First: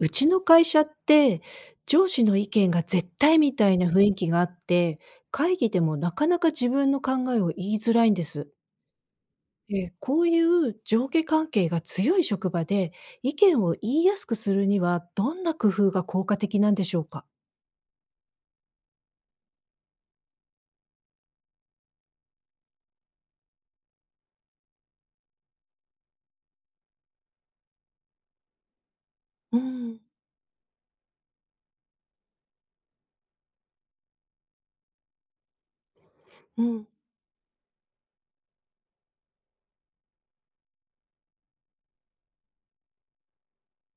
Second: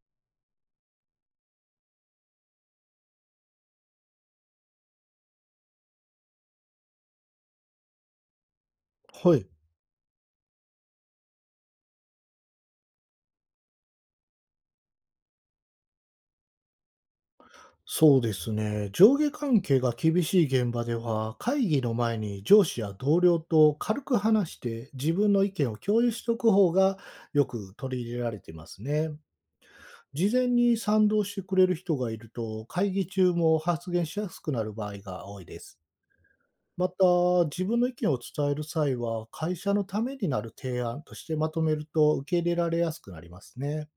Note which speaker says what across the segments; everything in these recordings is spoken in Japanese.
Speaker 1: うちの会社って、上司の意見が絶対みたいな雰囲気があって、会議でもなかなか自分の考えを言いづらいんです。
Speaker 2: はい、
Speaker 1: こういう上下関係が強い職場で意見を言いやすくするにはどんな工夫が効果的なんでしょうか？
Speaker 2: そうですね。上下関係が厳しい現場では、会議の前に上司や同僚と軽く話して自分の意見を共有しておく方がよく取り入れられていますね。
Speaker 1: うん、
Speaker 2: 事前に賛同してくれる人がいると、会議中も発言しやすくなる場合が多いです。
Speaker 1: うん。
Speaker 2: また、自分の意見を伝える際は、会社のためになる提案としてまとめると受け入れられやすくなりますね。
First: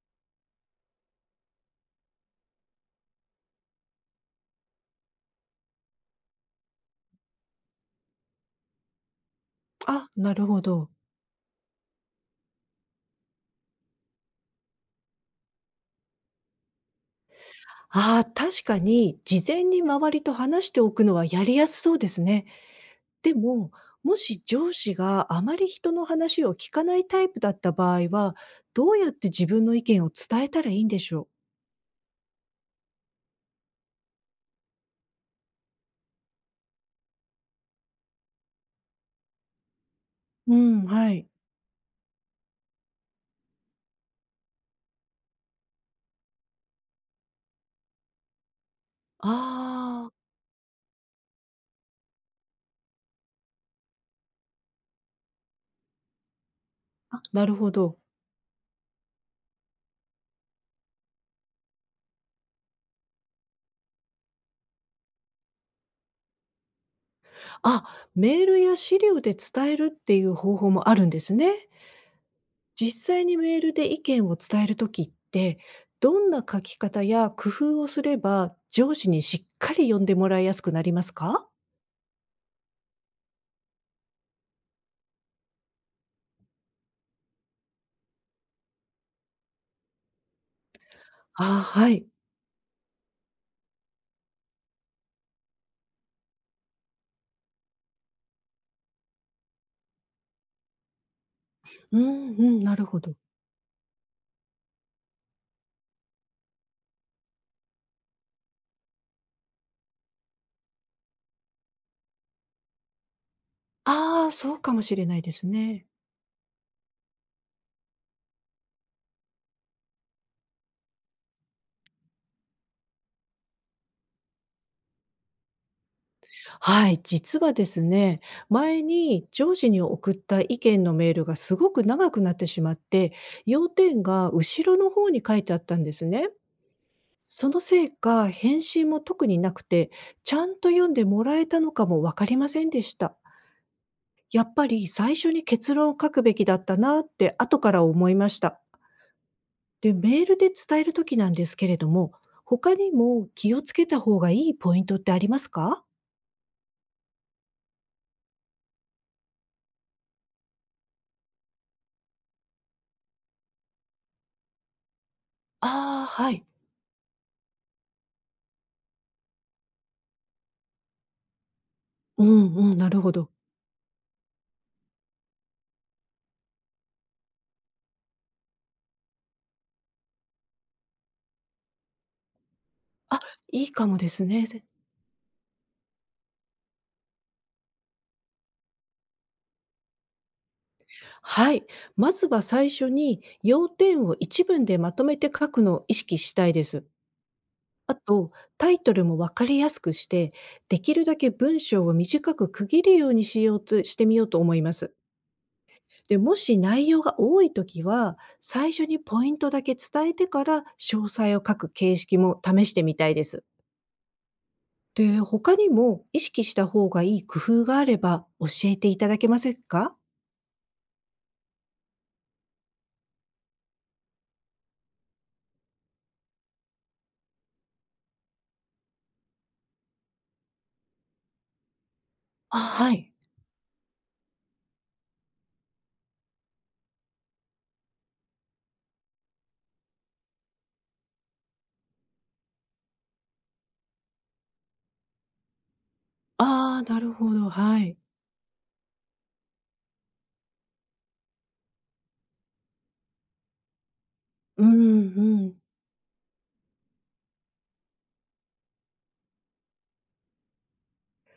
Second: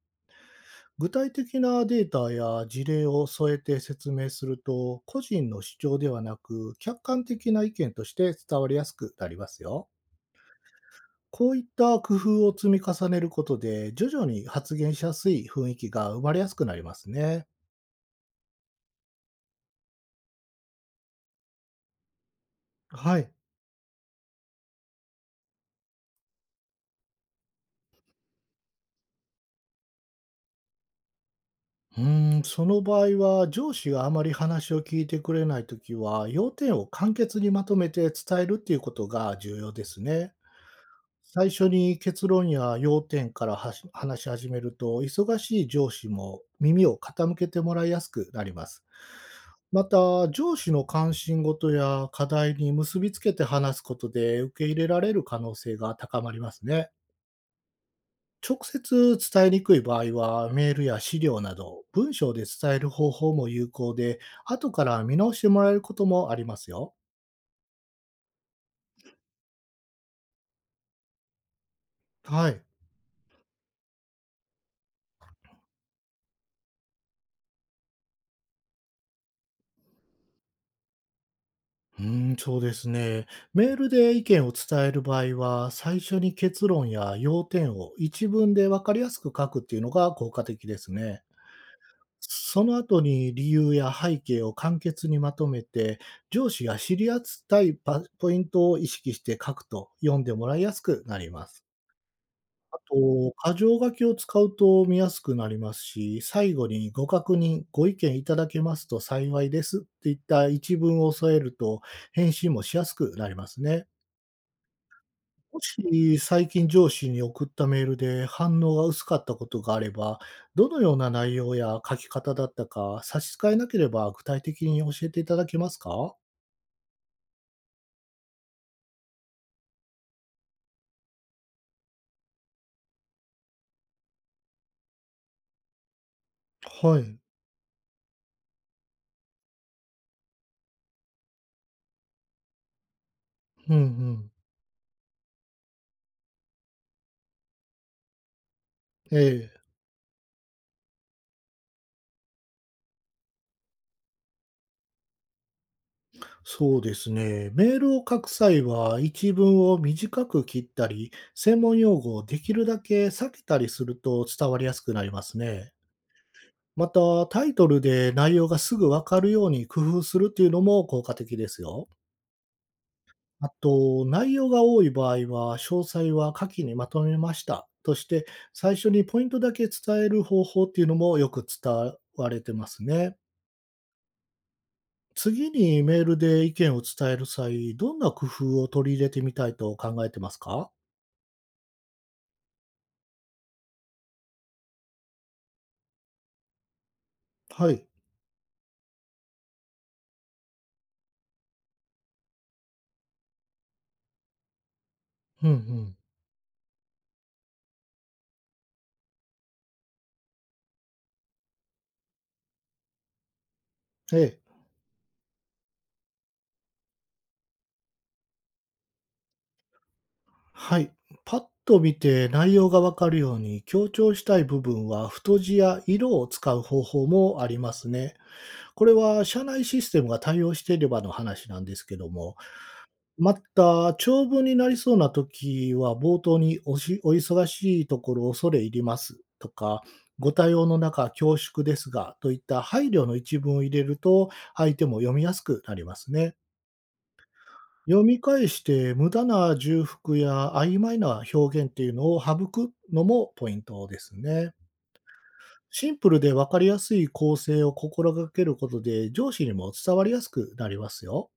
Speaker 2: 具体的なデータや事例を添えて説明すると、個人の主張ではなく、客観的な意見として伝わりやすくなりますよ。
Speaker 1: あ、なるほど。
Speaker 2: こういった工夫を積み重ねることで、徐々に発言しやすい雰囲気が生まれやすくなりますね。
Speaker 1: ああ、確かに事前に周りと話しておくのはやりやすそうですね。
Speaker 2: はい。
Speaker 1: でも、もし上司があまり人の話を聞かないタイプだった場合は、どうやって自分の意見を伝えたらいいんでしょう？
Speaker 2: うーん、その場合は、上司があまり話を聞いてくれないときは、要点を簡潔にまとめて伝えるっていうことが重要ですね。
Speaker 1: うん、はい。
Speaker 2: 最初に結論や要点から話し始めると、忙しい上司も耳を傾けてもらいやすくなります。ま
Speaker 1: ああ、
Speaker 2: た、上司の関心事や課題に結びつけて話すことで受け入れられる可能性が高まりますね。
Speaker 1: なるほど。
Speaker 2: 直接伝えにくい場合は、メールや資料など、文章で伝える方法も有効で、後から見直してもらえることもありますよ。
Speaker 1: あ、メールや資料で伝えるっていう方法もあるんですね。
Speaker 2: はい。
Speaker 1: 実際にメールで意見を伝えるときって、どんな書き方や工夫をすれば、上司にしっかり読んでもらいやすくなりますか？
Speaker 2: うーん、そうですね。メールで意見を伝える場合は、最初に結論や要点を一文で分かりやすく書くっていうのが効果的ですね。
Speaker 1: ああー、はい。
Speaker 2: その後に理由や背景を簡潔にまとめて、上司が知り合いたいポイントを意識して書くと読んでもらいやすくなります。
Speaker 1: うんうん、なるほど。
Speaker 2: と、箇条書きを使うと見やすくなりますし、最後にご確認、ご意見いただけますと幸いですっていった一文を添えると、返信もしやすくなりますね。
Speaker 1: ああ、そうかもしれないです
Speaker 2: も
Speaker 1: ね。
Speaker 2: し最近上司に送ったメールで反応が薄かったことがあれば、どのような内容や書き方だったか差し支えなければ具体的に教えていただけますか？
Speaker 1: はい、実はですね、前に上司に送った意見のメールがすごく長くなってしまって、要点が後ろの方に書いてあったんですね。
Speaker 2: はい。
Speaker 1: そのせいか、返信も特になくて、ちゃんと読んでもらえたのかもわかりませんでした。
Speaker 2: うんうん。
Speaker 1: やっぱり最初に結論を書くべきだったなって後から思いました。
Speaker 2: ええ。
Speaker 1: で、メールで伝えるときなんですけれども、他にも気をつけた方がいいポイントってありますか？
Speaker 2: そうですね。メールを書く際は、一文を短く切ったり、専門用語をできるだけ避けたりすると伝わりやすくなりますね。
Speaker 1: ああー、はい。
Speaker 2: また、タイトルで内容がすぐわかるように工夫するっていうのも効果的ですよ。
Speaker 1: うんうん、なるほど。
Speaker 2: あと、内容が多い場合は、詳細は下記にまとめましたとして、最初にポイントだけ伝える方法っていうのもよく伝われてますね。
Speaker 1: いいかもですね。ぜ
Speaker 2: 次にメールで意見を伝える際、どんな工夫を取り入れてみたいと考えてますか？
Speaker 1: はい。まずは最初に要点を一文でまとめて書くのを意識したいです。
Speaker 2: はい。
Speaker 1: あと、タイトルもわかりやすくして、できるだけ文章を短く区切るようにしようとしてみようと思います。
Speaker 2: うんうん。
Speaker 1: で、もし内容が多いときは、最初にポイントだけ伝えてから詳細を書く形式も試してみたいです。
Speaker 2: ええ。
Speaker 1: で、他にも意識した方がいい工夫があれば教えていただけませんか？
Speaker 2: はい。パッと見て内容がわかるように強調したい部分は太字や色を使う方法もありますね。これは社内システムが対応していればの話なんですけども。
Speaker 1: あ、はい。
Speaker 2: また、長文になりそうな時は、冒頭にお忙しいところ恐れ入りますとか、ご対応の中恐縮ですがといった配慮の一文を入れると、相手も読みやすくなりますね。
Speaker 1: ああ、なるほど、はい。
Speaker 2: 読み返して無駄な重複や曖昧な表現っていうのを省くのもポイントですね。
Speaker 1: うんうん。
Speaker 2: シンプルで分かりやすい構成を心がけることで、上司にも伝わりやすくなりますよ。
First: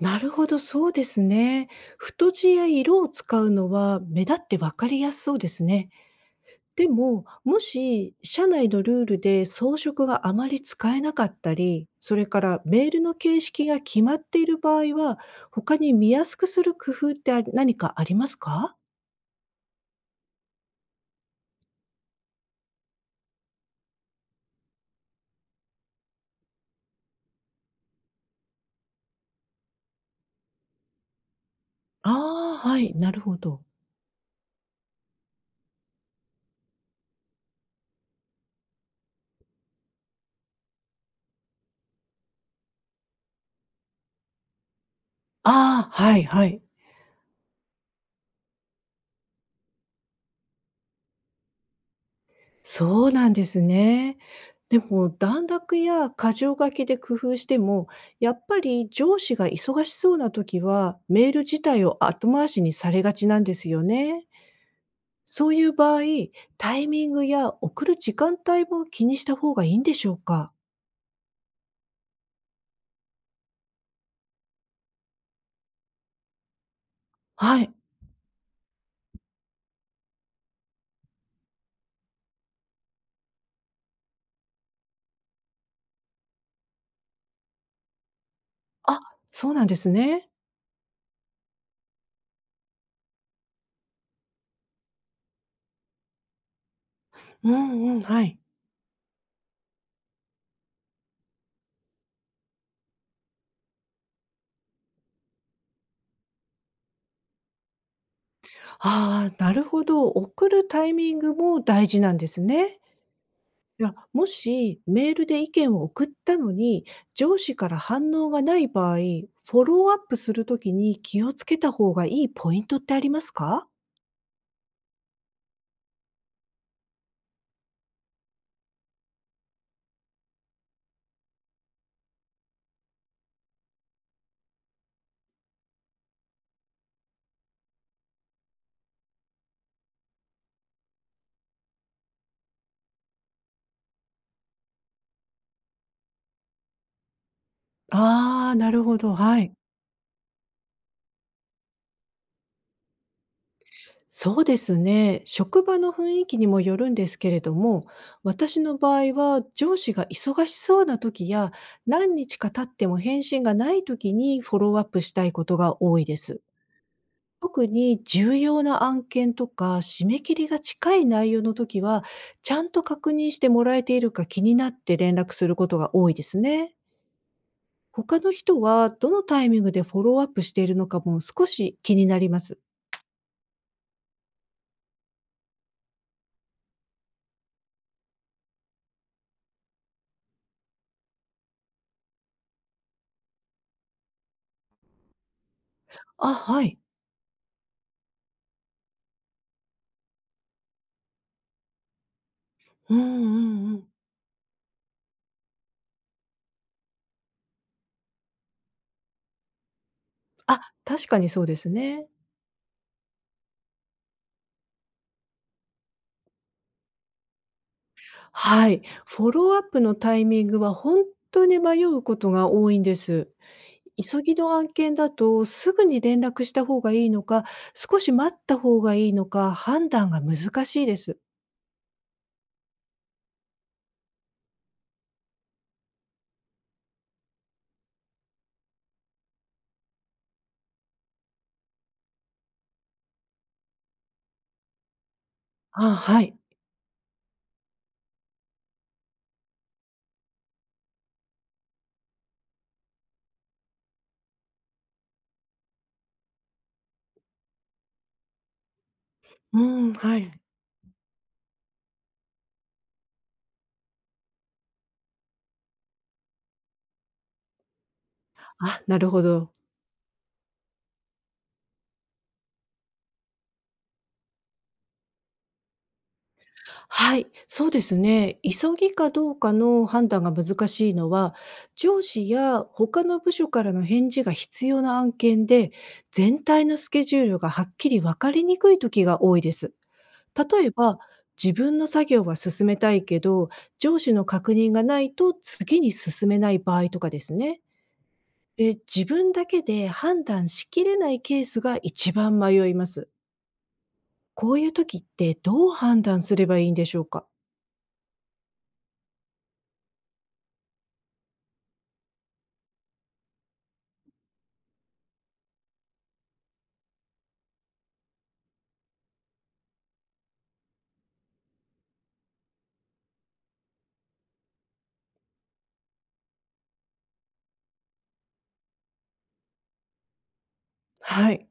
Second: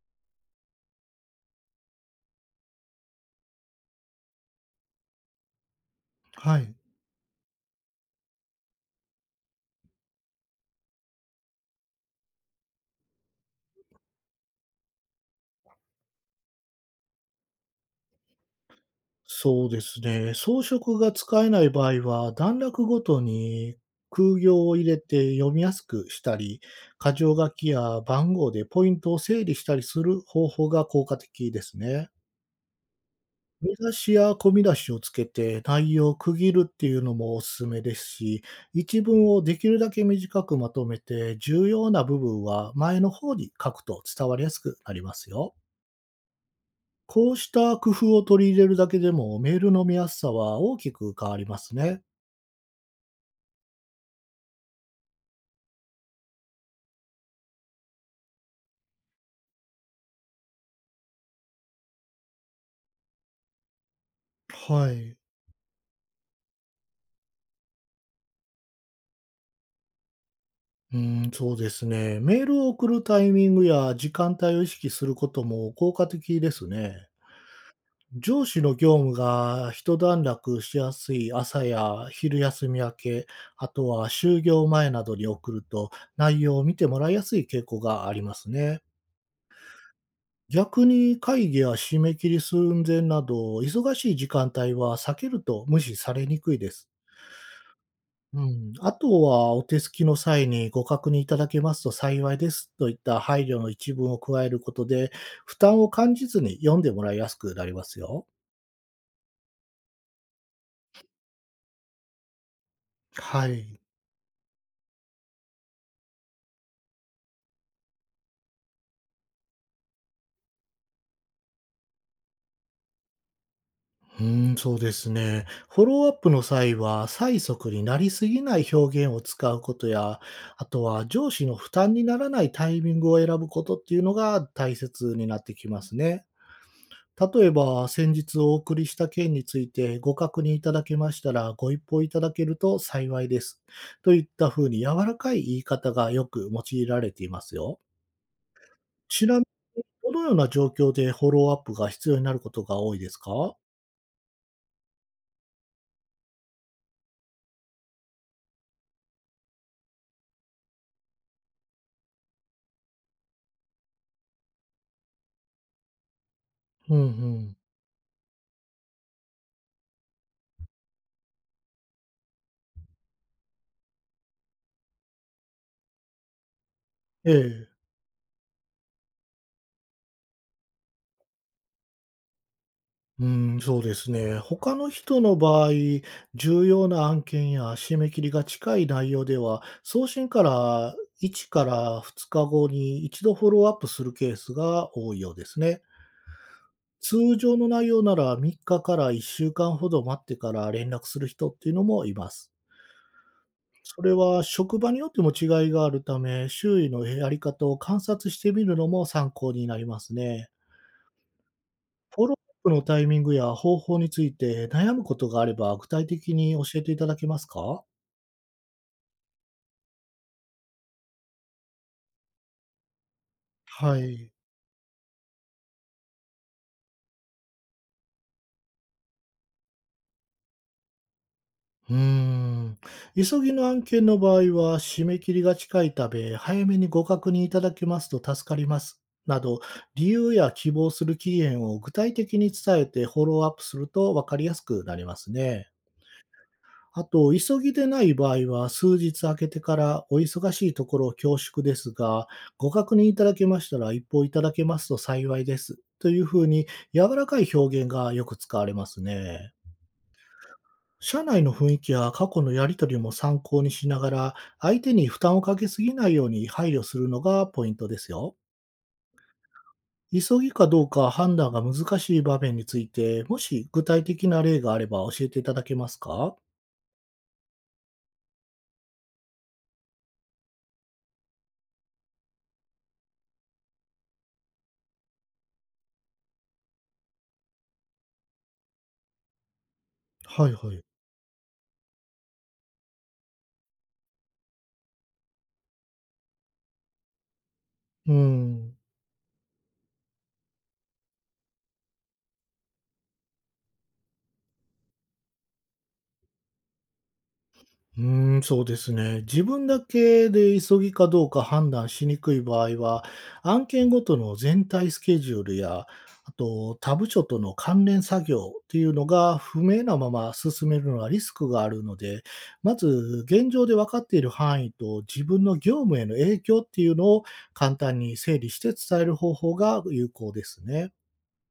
Speaker 1: なるほど、そうですね。太字や色を使うのは目立って分かりやすそうですね。
Speaker 2: はい。
Speaker 1: でも、もし社内のルールで装飾があまり使えなかったり、それからメールの形式が決まっている場合は、他に見やすくする工夫ってあり何かありますか？
Speaker 2: そうですね。装飾が使えない場合は、段落ごとに空行を入れて読みやすくしたり、箇条書きや番号でポイントを整理したりする方法が効果的ですね。
Speaker 1: ああー、はい、なるほど。
Speaker 2: 見出しや込み出しをつけて内容を区切るっていうのもおすすめですし、一文をできるだけ短くまとめて、重要な部分は前の方に書くと伝わりやすくなりますよ。
Speaker 1: ああ、はいはい。
Speaker 2: こうした工夫を取り入れるだけでも、メールの見やすさは大きく変わりますね。
Speaker 1: そうなんですね。でも段落や箇条書きで工夫しても、やっぱり上司が忙しそうな時は、メール自体を後回しにされがちなんですよね。
Speaker 2: はい。
Speaker 1: そういう場合、タイミングや送る時間帯も気にした方がいいんでしょうか？
Speaker 2: うん、そうですね。メールを送るタイミングや時間帯を意識することも効果的ですね。
Speaker 1: はい。
Speaker 2: 上司の業務が一段落しやすい朝や昼休み明け、あとは就業前などに送ると内容を見てもらいやすい傾向がありますね。
Speaker 1: あ、そうなんですね。
Speaker 2: 逆に会議や締め切り寸前など忙しい時間帯は避けると無視されにくいです。
Speaker 1: うんうん、はい。
Speaker 2: うん、あとはお手すきの際にご確認いただけますと幸いですといった配慮の一文を加えることで、負担を感じずに読んでもらいやすくなりますよ。
Speaker 1: ああ、なるほど。送るタイミングも大事なんですね。
Speaker 2: はい。
Speaker 1: いや、もしメールで意見を送ったのに、上司から反応がない場合、フォローアップするときに気をつけた方がいいポイントってありますか？
Speaker 2: うん、そうですね。フォローアップの際は、催促になりすぎない表現を使うことや、あとは上司の負担にならないタイミングを選ぶことっていうのが大切になってきますね。例えば、先日お送りした件についてご確認いただけましたら、ご一報いただけると幸いです。といったふうに柔らかい言い方がよく用いられていますよ。
Speaker 1: ああー、なるほど。
Speaker 2: ちな
Speaker 1: は
Speaker 2: みに、
Speaker 1: い。
Speaker 2: どのような状況でフォローアップが必要になることが多いですか？
Speaker 1: そうですね。職場の雰囲気にもよるんですけれども、私の場合は上司が忙しそうな時や、何日か経っても返信がない時にフォローアップしたいことが多いです。
Speaker 2: うんうん。
Speaker 1: 特に重要な案件とか、締め切りが近い内容の時は、ちゃんと確認してもらえているか気になって連絡することが多いですね。
Speaker 2: ええ。
Speaker 1: 他の人はどのタイミングでフォローアップしているのかも少し気になります。
Speaker 2: うん、そうですね。他の人の場合、重要な案件や締め切りが近い内容では、送信から1から2日後に一度フォローアップするケースが多いようですね。
Speaker 1: あ、はい。
Speaker 2: 通常の内容なら3日から1週間ほど待ってから連絡する人っていうのもいます。
Speaker 1: うんうんうん。
Speaker 2: それは職場によっても違いがあるため、周囲のやり方を観察してみるのも参考になりますね。
Speaker 1: あ、確かにそうですね。
Speaker 2: フォローアップのタイミングや方法について悩むことがあれば具体的に教えていただけますか？
Speaker 1: はい。フォローアップのタイミングは本当に迷うことが多いんです。
Speaker 2: は
Speaker 1: 急
Speaker 2: い。
Speaker 1: ぎの案件だと、すぐに連絡した方がいいのか、少し待った方がいいのか、判断が難しいです。
Speaker 2: うーん。急ぎの案件の場合は、締め切りが近いため、早めにご確認いただけますと助かります。など、理由や希望する期限を具体的に伝えてフォローアップすると分かりやすくなりますね。
Speaker 1: あ、はい。
Speaker 2: あと、急ぎでない場合は、数日空けてからお忙しいところ恐縮ですが、ご確認いただけましたら一報いただけますと幸いです。というふうに、柔らかい表現がよく使われますね。
Speaker 1: うん、はい。
Speaker 2: 社内の雰囲気や過去のやり取りも参考にしながら、相手に負担をかけすぎないように配慮するのがポイントですよ。
Speaker 1: あ、なるほど。
Speaker 2: 急ぎかどうか判断が難しい場面について、もし具体的な例があれば教えていただけますか？
Speaker 1: はい、そうですね。急ぎかどうかの判断が難しいのは、上司や他の部署からの返事が必要な案件で、全体のスケジュールがはっきり分かりにくい時が多いです。
Speaker 2: はい
Speaker 1: 例え
Speaker 2: はい。
Speaker 1: ば、自分の作業は進めたいけど、上司の確認がないと次に進めない場合とかですね。
Speaker 2: う
Speaker 1: で、
Speaker 2: ん。
Speaker 1: 自分だけで判断しきれないケースが一番迷います。こういう時ってどう判断すればいいんでしょうか？
Speaker 2: うーん、そうですね。自分だけで急ぎかどうか判断しにくい場合は、案件ごとの全体スケジュールや、あと、他部署との関連作業っていうのが不明なまま進めるのはリスクがあるので、まず現状で分かっている範囲と自分の業務への影響っていうのを簡単に整理して伝える方法が有効ですね。
Speaker 1: はい。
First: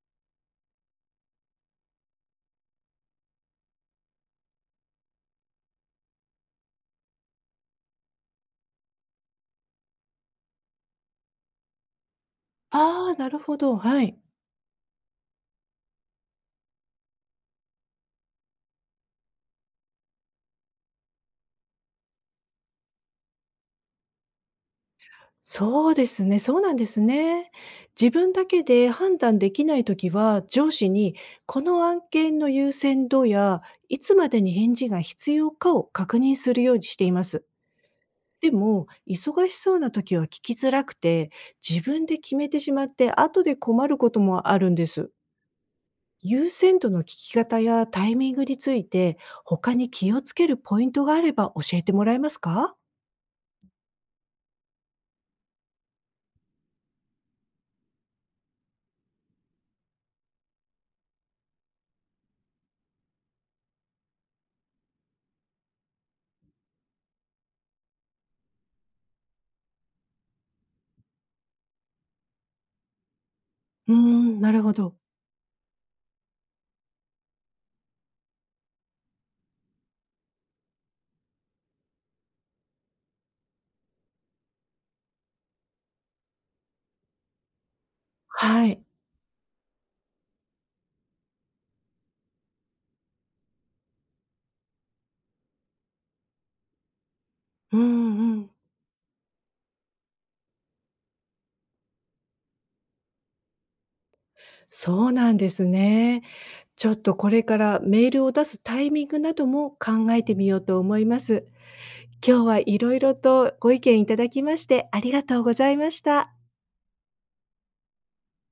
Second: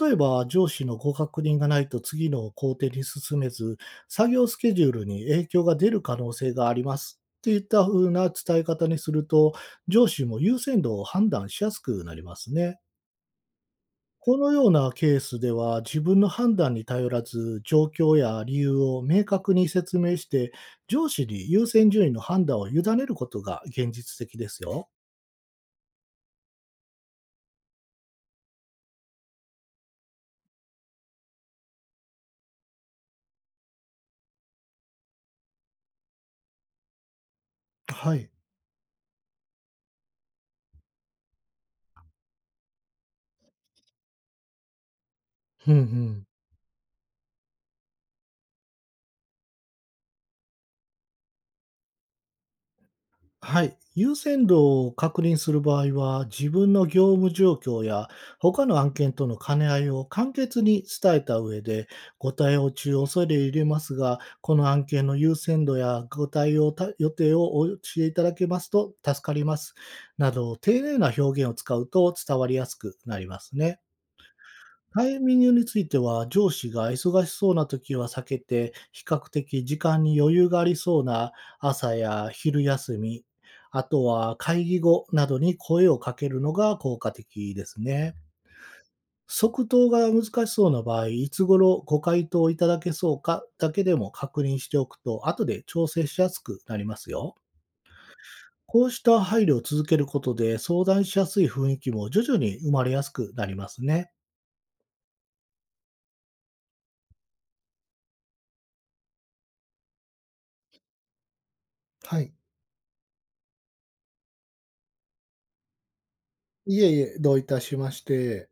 Speaker 2: 例えば、上司のご確認がないと次の工程に進めず、作業スケジュールに影響が出る可能性がありますっていった風な伝え方にすると、上司も優先度を判断しやすくなりますね。
Speaker 1: ああ、なるほど、はい。
Speaker 2: このようなケースでは、自分の判断に頼らず、状況や理由を明確に説明して、上司に優先順位の判断を委ねることが現実的ですよ。
Speaker 1: そうですね、そうなんですね。自分だけで判断できないときは、上司にこの案件の優先度や、いつまでに返事が必要かを確認するようにしています。
Speaker 2: はい。
Speaker 1: でも、忙しそうなときは聞きづらくて、自分で決めてしまって、後で困ることもあるんです。
Speaker 2: うんうん。
Speaker 1: 優先度の聞き方やタイミングについて、他に気をつけるポイントがあれば教えてもらえますか？
Speaker 2: はい。優先度を確認する場合は、自分の業務状況や他の案件との兼ね合いを簡潔に伝えた上で、ご対応中を恐れ入れますが、この案件の優先度やご対応た予定をお教えいただけますと助かります。など、丁寧な表現を使うと伝わりやすくなりますね。
Speaker 1: うーん、なるほど。
Speaker 2: タイミングについては、上司が忙しそうな時は避けて、比較的時間に余裕がありそうな朝や昼休み、あとは会議後などに声をかけるのが効果的ですね。
Speaker 1: はい。
Speaker 2: 即答が難しそうな場合、いつ頃ご回答いただけそうかだけでも確認しておくと、後で調整しやすくなりますよ。
Speaker 1: うんうん。
Speaker 2: こうした配慮を続けることで、相談しやすい雰囲気も徐々に生まれやすくなりますね。
Speaker 1: そうなんですね。ちょっとこれからメールを出すタイミングなども考えてみようと思います。
Speaker 2: はい。
Speaker 1: 今日はいろいろとご意見いただきましてありがとうございました。
Speaker 2: いえいえ、どういたしまして。